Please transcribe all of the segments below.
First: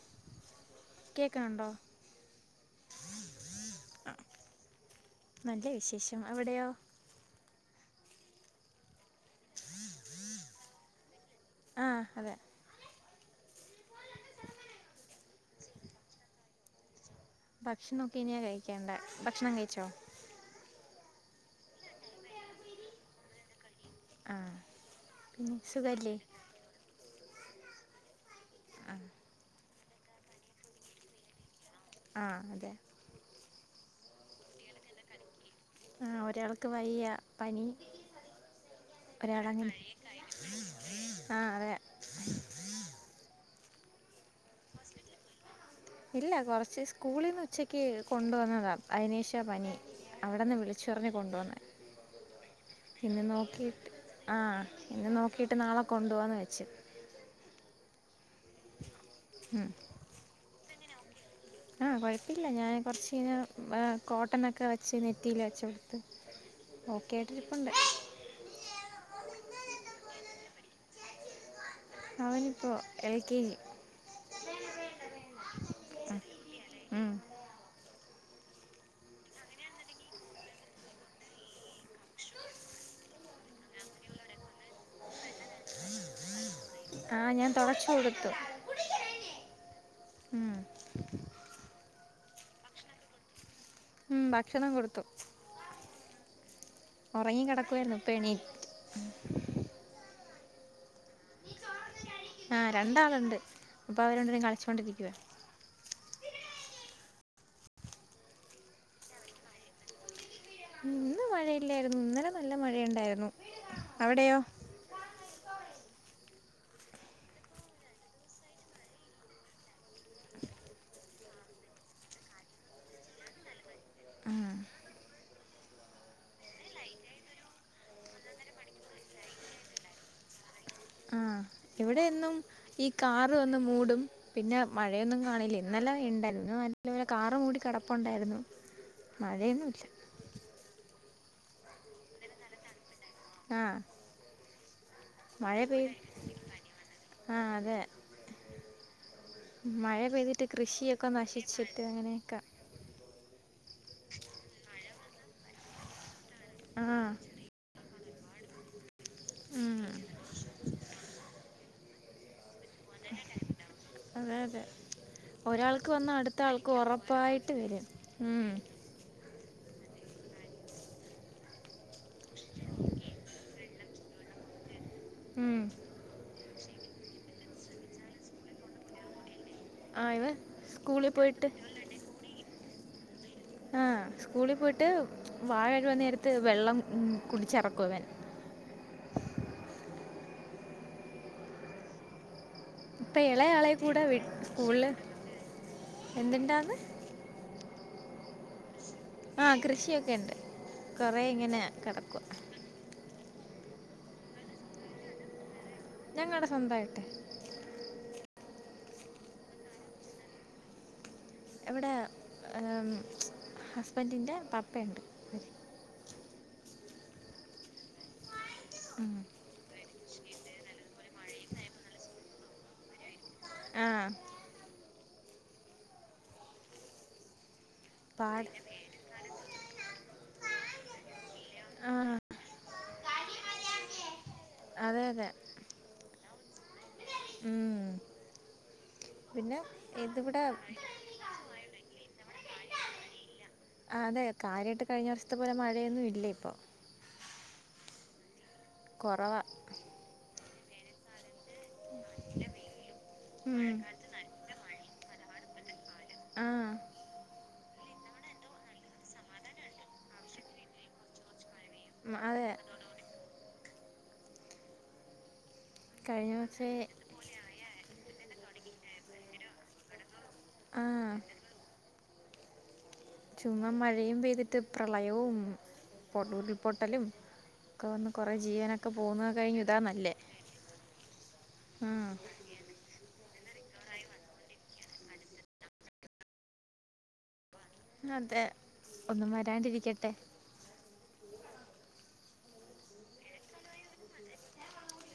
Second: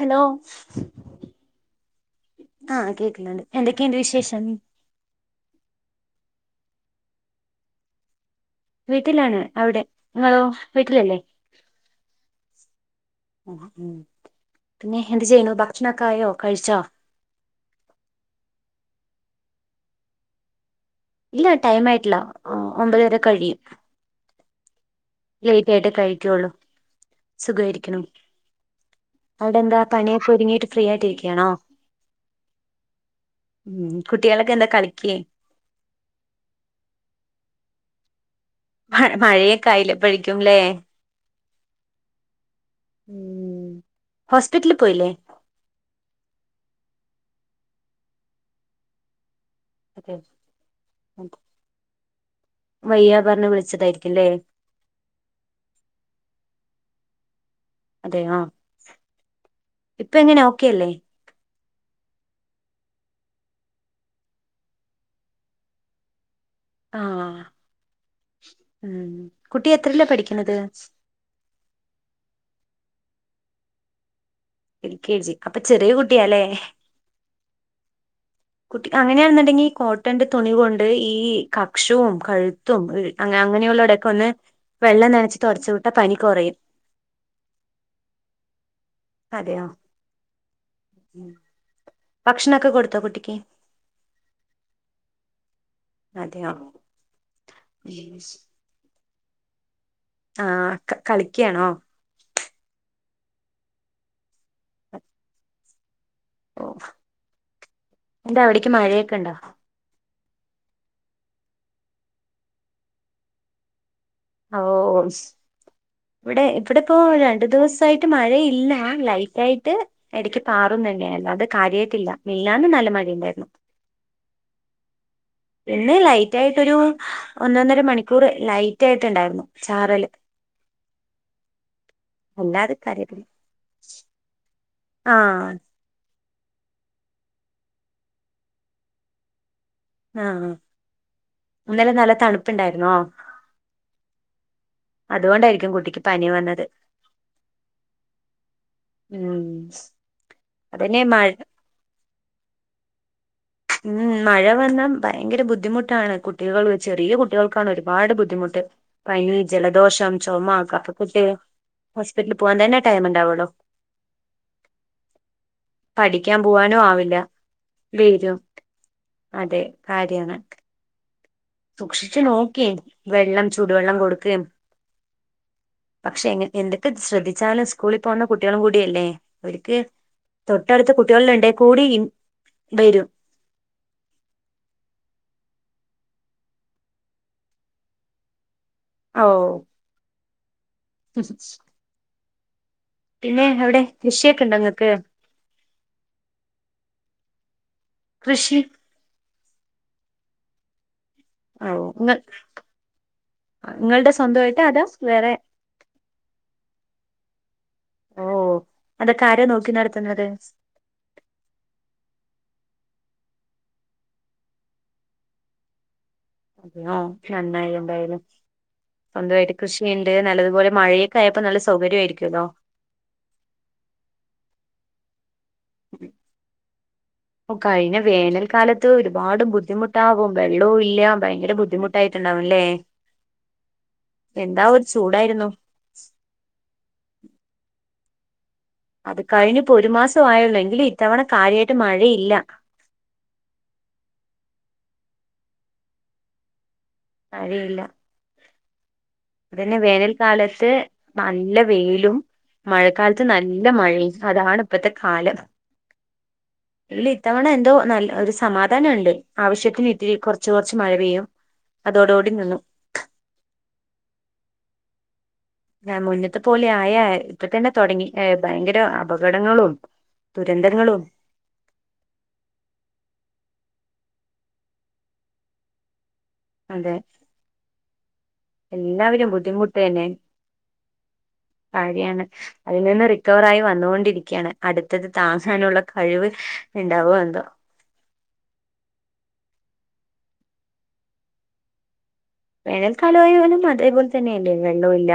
Hello കേൾക്കണുണ്ടോ ആഹ കേക്കുന്നുണ്ട് എന്തൊക്കെയുണ്ട് വിശേഷം അവിടെയോ വീട്ടിലാണ് അവിടെ നിങ്ങളോ വീട്ടിലല്ലേ ആഹ് അതെ ഉം പിന്നെ എന്ത് ചെയ്യുന്നു ഭക്ഷണൊക്കായോ കഴിച്ചോ ഭക്ഷണ ഒക്കെ ഇനി കഴിക്കണ്ട ഭക്ഷണം കഴിച്ചോ? ഇല്ല ടൈം ആയിട്ടില്ല ഒമ്പത് വരെ കഴിയും ആഹ് ലേറ്റ ആയിട്ട് കഴിക്കുള്ളു സുഖരിക്കുണു അവിടെ എന്താ പണിയൊക്കെ ഒരുങ്ങിയിട്ട് ഫ്രീ ആയിട്ടിരിക്കുകയാണോ ആഹ് അതെ ഉം കുട്ടികളൊക്കെ എന്താ കളിക്കേ ഒരാൾക്ക് വയ്യ പനി മ മഴയൊക്കെ ഒരാളങ്ങനെ ആയില്ല പഴിക്കുംല്ലേ ആ അതെ ഉം ഹോസ്പിറ്റലിൽ പോയില്ലേ ഇല്ല കുറച്ച് സ്കൂളിൽ നിന്ന് ഉച്ചക്ക് കൊണ്ടുവന്നതാണ് അതിനേഷം പനി അതെ. അവിടെന്ന് വിളിച്ചറിഞ്ഞു കൊണ്ടു വന്ന് വയ്യ ഇന്ന് പറഞ്ഞ് നോക്കിട്ട് വിളിച്ചതായിരിക്കുംല്ലേ ആഹ് ഇന്ന് നോക്കിട്ട് നാളെ കൊണ്ടു പോവാന്ന് വെച്ചു അതെയ ആ ഉം. ഇപ്പം എങ്ങനെ ഓക്കെല്ലേ ആ കുഴപ്പമില്ല ഞാൻ കുറച്ചന കോട്ടനൊക്കെ വെച്ച് നെറ്റിൽ വെച്ച് കൊടുത്ത് ഓക്കെ ആഹ് ആയിട്ടിരിപ്പുണ്ട് ഉം കുട്ടി എത്രല്ലേ പഠിക്കുന്നത് അവനിപ്പോ L K G L K G അപ്പൊ ചെറിയ കുട്ടിയാലേ ഉം കുട്ടി അങ്ങനെയാണെന്നുണ്ടെങ്കിൽ ഈ കോട്ടന്റെ തുണി കൊണ്ട് ഈ കക്ഷവും കഴുത്തും അങ്ങ അങ്ങനെയുള്ള ഇടെയൊക്കെ ഒന്ന് വെള്ളം നനച്ച് തുടച്ച വിട്ടാ പനി കുറയും ആഹ് ഞാൻ തുടച്ചു കൊടുത്തു അതെയോ ഉം ഭക്ഷണൊക്കെ കൊടുത്തോ കുട്ടിക്ക് ഉം ഭക്ഷണം കൊടുത്തു അതെയോ ഒറങ്ങി കെടക്കുവായിരുന്നു ഇപ്പ എണീറ്റ് ആഹ് ക്കക്ക കളിക്കാണോ ആ രണ്ടാളുണ്ട് ഇപ്പ അവരു രണ്ടുപേരും കളിച്ചൊണ്ടിരിക്കുവ ഓ നിന്റെ അവിടേക്ക് മഴയൊക്കെ ഇണ്ടോ ഇന്ന് മഴയില്ലായിരുന്നു ഇന്നലെ നല്ല മഴയുണ്ടായിരുന്നു അവിടെയോ ഓ [unintelligible] ഇവിടെ ഇവിടെ ഇപ്പോ രണ്ടു ദിവസായിട്ട് മഴയില്ല ലൈറ്റ് ആയിട്ട് ഇടക്ക് പാറുന്നുണ്ടാരുന്നു അത് കാര്യട്ടില്ല മില്ലാന്ന് നല്ല മഴ ഇണ്ടായിരുന്നു ആഹ് പിന്നെ ലൈറ്റ് ആയിട്ടൊരു ഒന്നൊന്നര മണിക്കൂർ ലൈറ്റ് ആയിട്ടുണ്ടായിരുന്നു ചാറല് ആ ഹ് ഇവിടെ എന്നും അല്ലാതെ ഈ കാര്യായിട്ടില്ല കാറല് ഒന്നും മൂടും പിന്നെ മഴയൊന്നും ആഹ് കാണില്ല ഇന്നലെ ഇണ്ടല്ലോ ലെ കാറും കൂടി കിടപ്പുണ്ടായിരുന്നു മഴ ഒന്നുയില്ല ആഹ് ആ ഇന്നലെ നല്ല തണുപ്പുണ്ടായിരുന്നോ ആ മഴ അതുകൊണ്ടായിരിക്കും പെയ് കുട്ടിക്ക് പനി വന്നത് ആ അതെ ഉം മഴ പെയ്തിട്ട് അതന്നെ കൃഷിയൊക്കെ മഴ നശിച്ചിട്ട് അങ്ങനെ [unintelligible] മ്മ് മഴ വന്നാ ഭയങ്കര ബുദ്ധിമുട്ടാണ് കുട്ടികള്ള് ആഹ് ചെറിയ കുട്ടികൾക്കാണ് എ ഒരുപാട് ബുദ്ധിമുട്ട് പനി ഉം ജലദോഷം ചുമ കഫകെട്ട് ഹോസ്പിറ്റലി പോവാൻ തന്നെ ടൈം ഇണ്ടാവൂള്ളോ അതെ അതെ ഒരാൾക്ക് വന്നാ പഠിക്കാൻ അടുത്ത ആൾക്ക് പോവാനും ആവില്ല ഒറപ്പായിട്ട് വരും മ്മ് അതെ കാര്യാണ് സൂക്ഷിച്ച് നോക്കി വെള്ളം ചൂടുവെള്ളം കൊടുക്കയും മ്മ് എന്തക്കെ ശ്രദ്ധിച്ചാലും സ്കൂളി പോന്ന കുട്ടികളും കൂടിയല്ലേ അവർക്ക് ആഹ് ഇവൻ തൊട്ടടുത്ത സ്കൂളിൽ പോയിട്ട് കുട്ടികളിലെണ്ടേ കൂടി വരും ആ സ്കൂളി പോയിട്ട് വാ കഴുവാൻ നേരത്ത് വെള്ളം കുടിച്ചെറുക്കും ഇവൻ ഔ [unintelligible] ഇപ്പ പിന്നെ ഇളയാളെ അവിടെ കൂടെ വി കൃഷിയൊക്കെ ഉണ്ടോ നിങ്ങൾക്ക് സ്കൂളില് എന്തിണ്ടാന്ന് കൃഷി ആ കൃഷിയൊക്കെ ഇണ്ട് കൊറെ ഇങ്ങനെ കെടക്കുവ നിങ്ങൾടെ സ്വന്തവായിട്ട് അതാ വേറെ ഞങ്ങൾടെ സ്വന്തായിട്ട് അതക്കെ ആരാ നോക്കി നടത്തുന്നത് എവിടെ ഹസ്ബന്റിന്റെ പപ്പയ്ണ്ട് [unintelligible] നന്നായി എന്തായാലും ഉം. സ്വന്തവായിട്ട് കൃഷിയ്ണ്ട് നല്ലതുപോലെ മഴയൊക്കെ ആയപ്പ നല്ല സൗകര്യയിരിക്കുവല്ലോ ആ കഴിഞ്ഞ പാട് വേനൽക്കാലത്ത് ഒരുപാട് ബു ബുദ്ധിമുട്ടാവും വെള്ളവും ഇല്ല ബയങ്കര ആ ബുദ്ധിമുട്ടായിട്ടുണ്ടാവൂല്ലേ എന്താ ഒരു അതെ അതെ ചൂടായിരുന്നു ഉം. അത് പിന്നെ കഴിഞ്ഞിപ്പ ഒരു ഇതിവിടെ മാസായുള് എങ്കിലും ഇത്തവണ കാര്യായിട്ട് മഴയില്ല അതെ കാര്യായിട്ട് കഴിഞ്ഞ വർഷത്തെ പോലെ മഴയൊന്നും ഇല്ല ഇപ്പൊ മഴയില്ല കുറവാ അതന്നെ വേനൽക്കാലത്ത് മാ നല്ല വെയിലും മഴക്കാലത്ത് നല്ല ഉം. മഴയും അതാണ് ഇപ്പത്തെ കാലം ആ ഇല്ല ഇത്തവണ എ അതോ നല്ല ഒരു സമാധാനുണ്ട് ആവശ്യത്തിനിത്തിരി കൊറച്ച് കൊറച്ച് മഴ പെയ്യും അതോടു ഉം, കൂടി അതെ നിന്നു കഴിഞ്ഞ മുന്നത്തെ പോലെ വർഷേ ആയാ ഇപ്പത്തന്നെ തൊടങ്ങി ഏ ബയങ്കര അപകടങ്ങളും ആ ദുരന്തങ്ങളും [unintelligible] മഴയും പെയ്തിട്ട് പ്രളയവും അതെ പൊട്ടലും ഒക്കെ വന്ന് കൊറെ ജീവനൊക്കെ എല്ലാവരും പോന്ന കഴിഞ്ഞ ബുദ്ധിമുട്ട് ഇതാ തന്നെ നല്ലേ ഉം. കാര്യാണ് അതിൽ നിന്ന് റിക്കവറായി വന്നൊണ്ടിരിക്കയാണ് അടുത്തത് താങ്ങാനുള്ള കഴിവ് ഇണ്ടാവോ എന്തോ അതെ ഒന്നും വരാണ്ടിരിക്കട്ടെ വേനൽക്കാലയ പോലും അതേപോലെ തന്നെയല്ലേ വെള്ളവും ഇല്ല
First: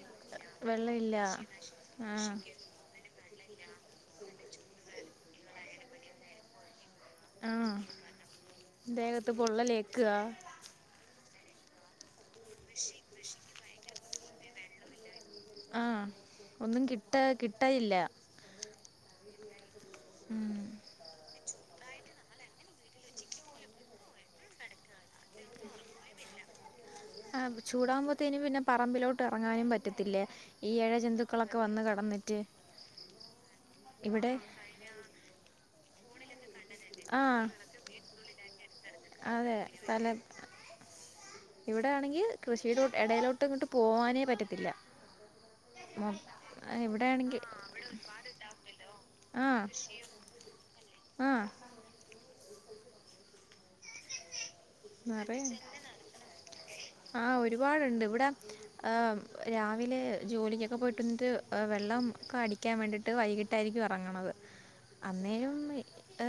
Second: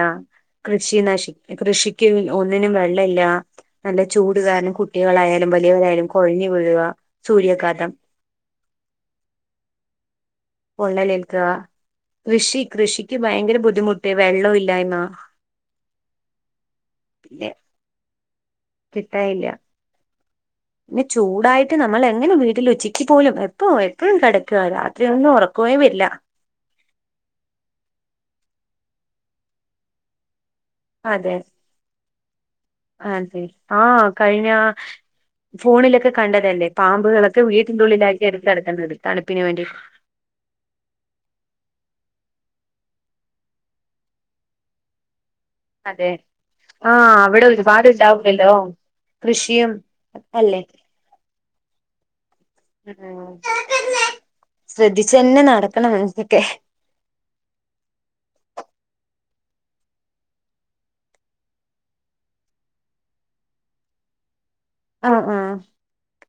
കൃഷി വെള്ളമില്ല നശി കൃഷിക്ക് ആഹ് ഒന്നിനും വെള്ളയില്ല നല്ല ചൂട് കാരണം കുട്ടികളായാലും വലിയവരായാലും കൊഴഞ്ഞ് വീഴുക ആ സൂര്യാഘാതം ദേകത്ത് പൊള്ളലേക്കുക പൊള്ളലേൽക്ക്ആ കൃഷി കൃഷിക്ക് ഭയങ്കര ബുദ്ധിമുട്ട് വെള്ളവില്ലായ്മ ആഹ് ഒന്നും കിട്ടാ കിട്ടായില്ല കിട്ടായില്ല്യ ഉം ഇനി ചൂടായിട്ട് മറ്റേ നമ്മളെങ്ങനെ വീട്ടിൽ ഉച്ചിക്ക് പോലും എപ്പോ എപ്പഴും കെടക്ക്ആ രാത്രിയൊന്നും ഉറക്കവേ വരില്ല [inaudible] [inaudible] ആഹ് ചൂടാവുമ്പത്തേന് പിന്നെ പറമ്പിലോട്ടെറങ്ങാനും പറ്റത്തില്ലേ അതെ ഈയെഴജന്തുക്കളൊക്കെ വന്ന് കെടന്നിട്ട് അതെ ആഹ് കഴിഞ്ഞ ഫോണിലൊക്കെ കണ്ടതല്ലേ പാമ്പുകളൊക്കെ ആഹ് വീട്ടിൻ്റുള്ളിലായി കേറി കെടക്ക് അതെ സ്ഥലം ഇവിടെയാണെങ്കി കൃഷിയിലോട്ട് എടയിലോട്ടിങ്ങട്ട് പോവാനേ പറ്റത്തില്ല അതെ മൊ ആഹ് ഇവിടെയാണെങ്കിൽ അവിടൊരുപാട് ഇണ്ടാവൂലല്ലോ ആഹ് കൃഷിയും അല്ലേ ആഹ് [unintelligible] ശ്രദ്ധിച്ചന്നെ നെറയെ നടക്കണം ഇതൊക്കെ ആഹ് ഒരുപാടുണ്ട് ഇവിടെ ആ രാവിലെ ജോലിക്കെക്ക പോയിട്ട് വന്നിട്ട് വെള്ളം ഒക്ക അടിക്കാൻ വേണ്ടിട്ട് വൈകിട്ടായിരിക്കും എറങ്ങണത് ആഹ് ആഹ് അന്നേരം അ്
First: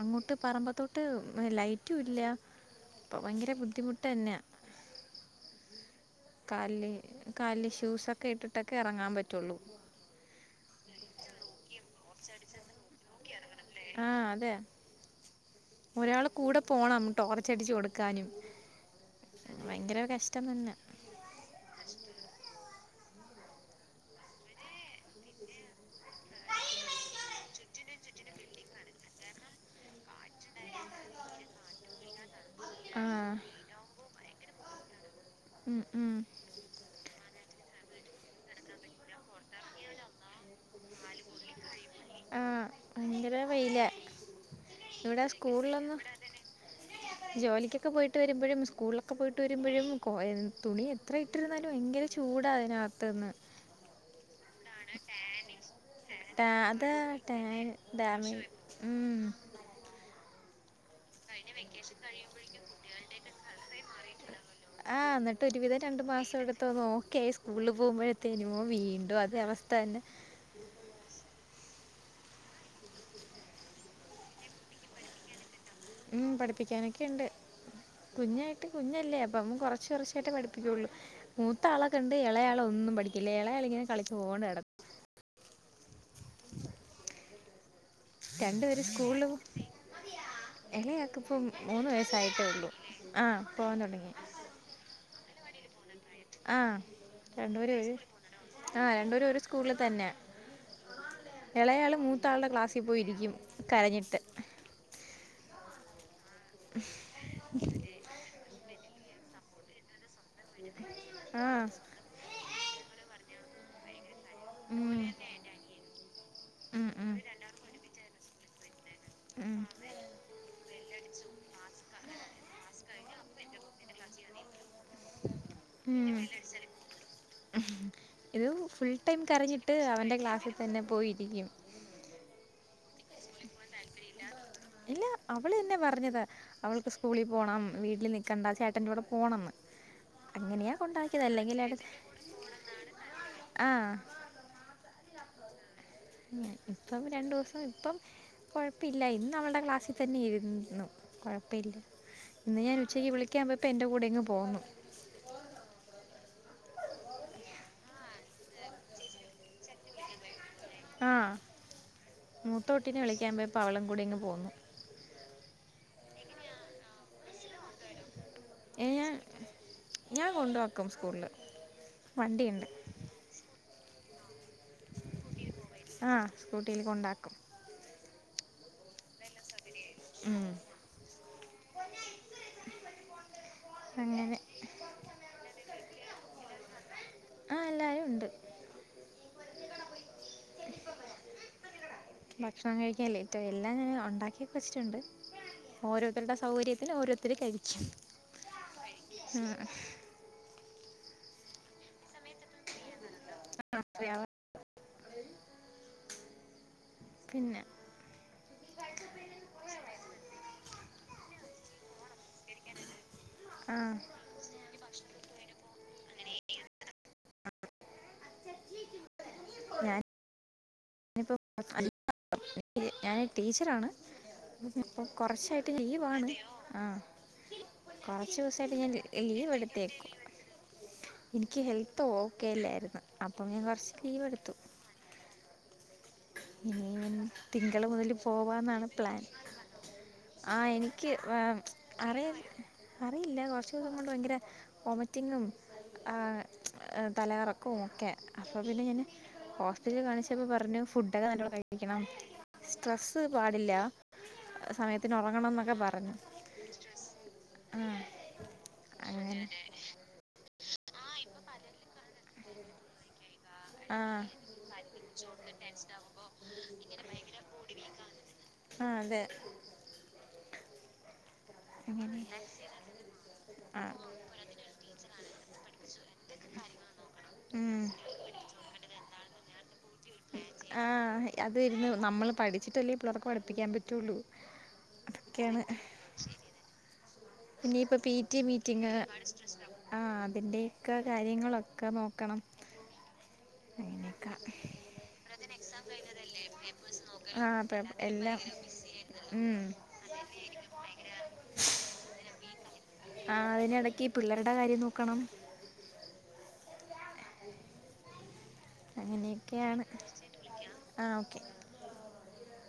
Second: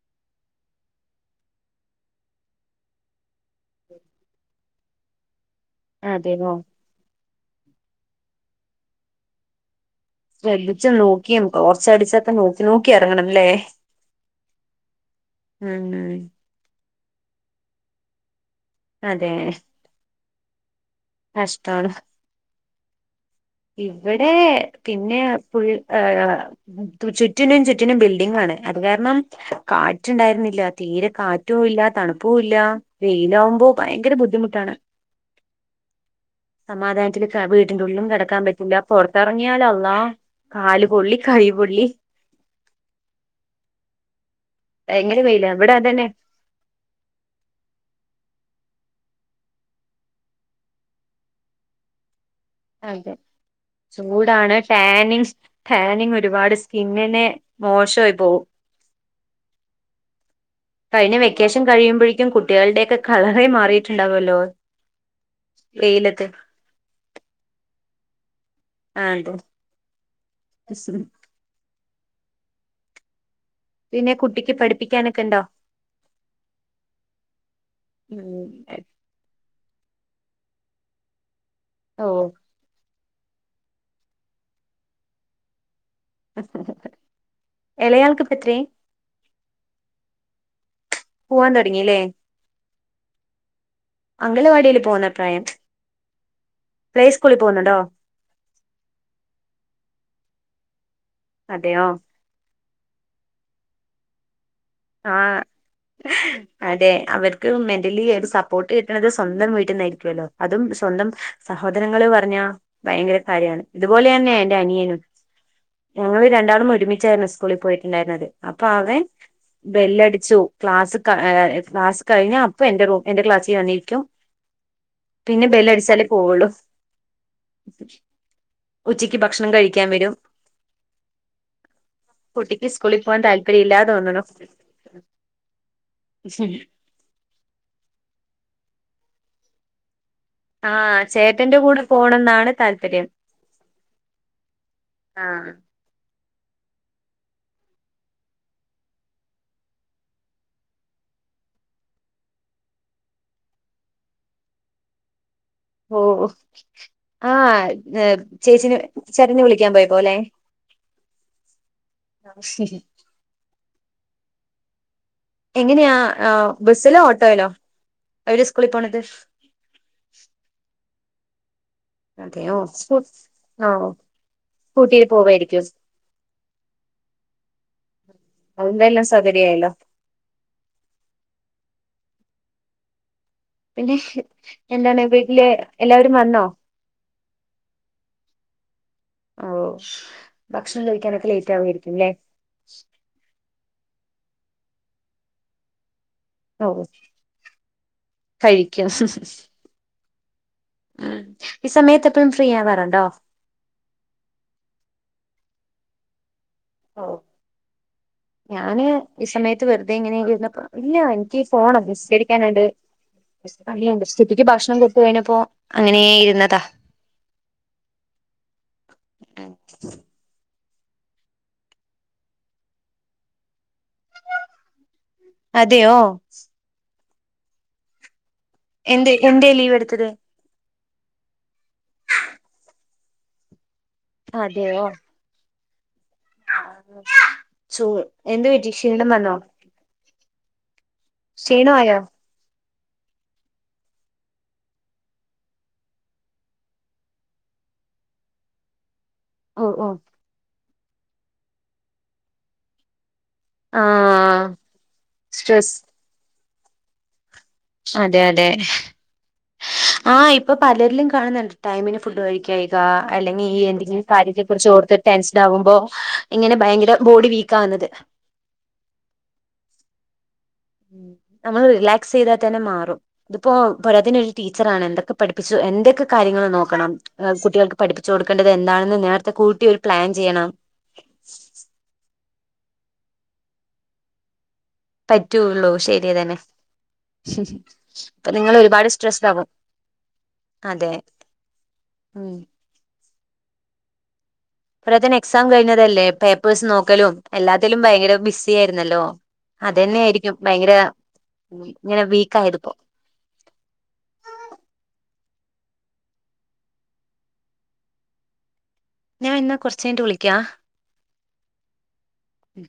അങ്ങോട്ട് പറമ്പത്തോട്ട് ലൈറ്റുവില്ല്യ അപ്പൊ ഭയങ്കര ബുദ്ധിമുട്ടന്നെയാ അതെയോ കാല്ല് കാല്ല് ഷൂസൊക്കെ ഇട്ടിട്ടൊക്കെ എറങ്ങാൻ പറ്റൊള്ളൂ ശ്രദ്ധിച്ച് നോക്കിയും ടോർച്ചടിച്ചക്ക നോക്കി നോക്കി എറങ്ങണംല്ലേ ഉം ഒരാള് കൂടെ പോണം ടോർച്ചടിച്ച് കൊടുക്കാനും അതേ റ്റമന്ന കഷ്ടാണ് ഇവിടേ പിന്നേ ഫുൾ ആഹ് തു ചുറ്റിനും ചുറ്റിനും ബിൽഡിംഗാണ് ണ് അത് കാരണം കാറ്റുണ്ടായിരുന്നില്ല തീരെ കാറ്റൂ ഇല്ലാ തണ്പ് പ്പൂല്ലാ ആ വെയിലാവുമ്പോ ഭയങ്കര ബുദ്ധിമുട്ടാണ് ഉം ഉം കാ വീട്ടിൻ്റുള്ളിലും കെടക്കാൻ പറ്റൂല പൊറത്തെറങ്ങിയാലല്ലാഹ് കാല് പൊള്ളി കൈ പൊള്ളി ആഹ് ഭയങ്കര വെയിലാ ഭയങ്കര ഇവിടെ വെയില ഇവിടെ സ്കൂളിലൊന്ന് അതന്നെ ജോലിക്കൊക്ക പോയിട്ട് വരുമ്പഴും സ് സ്കൂളിലൊക്ക പോയിട്ട് വരുമ്പഴും കോ എൻ തുണി എത്ര ഇട്ടിരുന്നാലും ഭയങ്കര ചൂ അതെ ചൂടാണ് ടാനിങ്സ് ടാ ടാനിങ്ങൊരുപാട് അത് സ്കിന്നെനെ ടാൻ മോശോയി ഡാമേ പോവും ഉം കഴിഞ്ഞ വെക്കേഷൻ കഴിയുമ്പഴേക്കും കുട്ടികളുടെയെക്ക കളറേ മാറിയിട്ടുണ്ടാവുവല്ലോ ആഹ് എന്നിട്ടൊരുവിധം രണ്ടു മാസം എടുത്തൊന്നോക്കെയായി സ്കൂളിൽ പോകുമ്പഴ് തേനുമോ ആ വീണ്ടു അതെ അതേ അവസ്ഥ തന്നെ പിന്നെ കുട്ടിക്ക് പഠിപ്പിക്കാനൊക്കെ ഇണ്ടോ ഉം പഠിപ്പിക്കാനൊക്കെയിണ്ട് ഉം കുഞ്ഞായിട്ട് കുഞ്ഞല്ലേ അപ്പം കൊറച്ച് ച്ച് കുറച്ചയായിട്ടേ പഠിപ്പിക്കുവൊള്ളൂ മൂത്താളെ ഓ കണ്ട് എളയാളൊന്നും പഠിക് ഇല്ലേ എളയാളിങ്ങനെ കളിച്ചോണ്ട് അടക്ക് ഇളയാൾക്ക് ഇപ്പ എത്രേ രണ്ടു പേര് സ്കൂള്ള് എളയാക്കിപ്പം പോവാൻ മൂന്ന് തുടങ്ങില്ലേ വയസ്സായിട്ടേ ഉള്ളൂ ആ അംഗലവാടീല് പോവുന്ന പ്രായം ആഹ് പ്ലേ സ്കൂളിൽ പോകുന്നുണ്ടോ രണ്ടുപേരുവൊര് ആഹ് രണ്ടുപേരു ഒരു സ്കൂള്ള് തന്നെയാ അതെയോ എളയാള് മൂത്താൾടെ ക്ലാസ്സീ പോയിരിക്കും കരഞ്ഞിട്ട് ആഹ് അതെ അവർക്ക് മെന്റലി ഒരു സപ്പോർട്ട് കിട്ട് ട്ട്ണത് സ്വന്തം വീട്ടിന്നായിരിക്കുവല്ലോ അതും സ്വന്തം ആഹ് സഹോദരങ്ങള് പറഞ്ഞാ ഭയങ്കര കാര്യാണ് ഇതുപോലേ െ എന്റെ ഉം അനിയനും ഞങ്ങൾ രണ്ടാളം ഉം ഉം ഒരുമിച്ചായിരുന്നു സ്കൂളിൽ പോയിട്ടുണ്ടായിരുന്നത് അപ്പൊ അവൻ ഉം ബെല്ലടിച്ചു ക്ലാസ് ക്ലാസ് കഴിഞ്ഞ അപ്പൊ എന്റെ റൂ എന്റെ ക്ലാസ് ചെയ വന്നിരിക്കും പിന്നെ ബല അടിച്ചാലേ ഉം പോവുള്ളൂ ഇത് ഫുൾ ഉച്ചയ്ക്ക് ടൈം ഭക്ഷണം കരഞ്ഞിട്ട് കഴിക്കാൻ വരും അവന്റെ ക്ലാസ്സിൽ തന്നെ പോയി് ഈ സ്കൂളിൽ പോവാൻ താല്പര്യമല്ലാന്ന്ോന്നണോ ഇല്ല അവള്ന്നെ പറഞ്ഞത് അവൾക്ക് സ്കൂളിൽ പോണം വീട്ടിൽ നിക്കണ്ട ചേട്ടന്റെറെ കൂടെ ഓണംെന്ന് ആഹ ചേട്ടന്റെ കൂടെ പോണംെന്നാണ് താല്പര്യം ആഹ് ആഹ ഇപ്പം രണ്ടു ദിവസം ഇപ്പം കൊഴപ്പില്ല ഇന്ന് നമ്മളുടെ ക്ലാസ്സിൽ തന്നെ ഇരുന്നു കുഴപ്പ ഇില്ല ഇന്ന് ഞാൻ ഉച്ചക്ക് വിളിക്കാൻ പോപ്പ എന്റെ കൂടെ ഇങ്ങ് പോന്നു ഓ ആ ചേച്ചന് ചരഞ്ഞു വിളിക്കാൻ പോയപ്പോലെ ആഹ മൂത്തോട്ടീെ വിളിക്കാ്പോപ്പ അവളം കൂടി ഇങ്ങ് പോന്നു എങ്ങനെയാ ബസ്സിലോ ഓട്ടോല്ലോ ഞാൻ ഞാൻ കൊണ്ട വക്കും സ്കൂളില് അതെയ ഓ ആഹ ആ സ്കൂട്ടിയില് കൊണ്ടാക്കും അന്തെല്ലാം സൗകര്യല്ലോ ഉ പിന്നെ എന്താണ് വീട്ടില് എല്ലാവരും വന്നോ ആ എല്ലരും ഉണ്ട് ഓ ഭക്ഷണം കഴിക്കാനൊക്കെ ലേറ്റ് ആവയിരിക്കല്ലേ ഒച്ചിട്ടുണ്ട് ഓരോ അവരുടെ ഓ സൗകര്യത്തിന് ഓരോരുത്തർ കഴിക്കും കഴിക്കും ഉം ഈ സമയത്ത് എപ്പോഴും ഫ്രീ ആൻ വരണ്ടോ ആ അ ഓ, പിന്നെ ഞാന് ഈ സമയത്ത് വെറുതെ ഇങ്ങനെരുന്നപ്പോ ഇല്ല എനിക്ക് ഫോണ നിസ്കരിക്കാനണ്ട് ആ ിയ സ്ഥിതിക്ക് ഭക്ഷണം കൊട്ടു കഴിഞ്ഞപ്പോൊ അങ്ങനെ ഇരുന്നതാ ആഹ ഞാനപ്പോ ഞാന് ടീച്ചറാണ് പ്പ കൊറച്ചായിട്ട് ചെയ്യ അതെയോ പോാണ് ആഹ ദിവസല്ല ഞാൻ എന്ത് എന്തേ ലീവ് എടുത്തേക്കും എടുത്തത് എനിക്ക് ഹെൽത്ത് ഓക്കേല്ലായിരുന്നു അപ്പം ഞാൻ കുറച്ച് ലീവ്െടുത്തു അതെയോ ഇനി തിങ്കൾ ചൂ മുതൽ എന്ത് പറ്റി പോവാന്നാണ് ക്ഷീണം പ്ലാൻ വന്നോ ആ എനിക്ക് എക്ക് ക്ഷീണമായോ അറ അറിയില്ല കുറച്ച് ദിവസം കൊണ്ട് ഭയങ്കര വോമിറ്റിങ്ങും തലയിറക്കുമ ഒക്കെ അപ്പോൾ പിന്നെ ഞാൻ ഓ ഓ ഹോസ്റ്റലിൽ കാണിച്ചപ്പോ പറഞ്ഞു ഫുഡക്കെ നല്ലോ കഴിക്കണം സ്ട്രെ പാടില്ല ആ സമയത്തിന് ഉറങ്ങണം സ്ട്രെസ് എന്നൊക്കെ പറഞ്ഞു ആഹ് അതെ അതെ അങ്ങനെ ആഹ ഇപ്പൊ പലരിലും ഇപ്പൊ കാണുന്നുണ്ട് ടൈമിന് ഫുഡ് കഴിയുക അല്ലെ ഈ എന്തെങ്കിലും കാര്യത്തെ കുുറിച്ച് ഓർത്ത് ടെൻഷൻ ആകുമ്പോ ഇങ്ങനെ ഭയങ്കര ബോഡി വീക്ക ആകുന്നത് ആഹ അതെ ഉം നമ്മള് റിലാക്സ് അങ്ങനെ ചെയ്താൽ തന്നെ മാറും ഇതിപ്പോൊ ആഹ് പരാത്തി ഒരു ടീച്ചർാണ് എന്തൊക്കെ പഠിപ്പിച്ചു എന്തൊക്കെ കാര്യ ൾ നോക്കണം കുട്ടികൾക്ക് ഉം പഠിപ്പിച്ചു കൊടുക്കേണ്ടത് എന്താണെന്ന് നേരത്തെ കൂട്ടി ഒരു പ്ലാൻ ചെയ്യണം ആ അത്രുരുന്നു നമ്മള് പഠിച്ചിട്ടല്ലേ ഇ പിളേതൊക്കെ പഠിപ്പിക്കാൻ പറ്റുള്ളു പറ്റൂുള്ളൂ ശരിയതന്നെ പിന്നെ അ നിങ്ങള് ഒരുപാട് സ്ട്രെസ് ആകും ആ അതെ അതിന്റെൊക്കെ കാര്യങ്ങളൊക്കെ ഉം നോക്കണം അങ്ങനക്ക [unintelligible] എക്സാം കഴിഞ്ഞതല്ലേ പേപ്പേഴ്സ് നോക്ക ക്കലും ആഹ് പേ എല്ലാത്തിലും ഭയങ്കര എല്ലാം ബിസ്സി ആയിരുന്നല്ലോ ഉം അത് തന്നെ ആായിരിക്കും ഭയങ്കര ഇങ്ങനെ വീക്ക് ആയത്പ്പോ ആ അതിനിടക്ക് പിള്ളേരുടെ കാര്യം നോക്കണം ഞാൻ ഇന്ന കുറച്ച അങ്ങനെയൊക്കെയാണ് കഴിഞ്ഞിട്ട് വിളിക്കാ ആഹ് ഓക്കെ മ്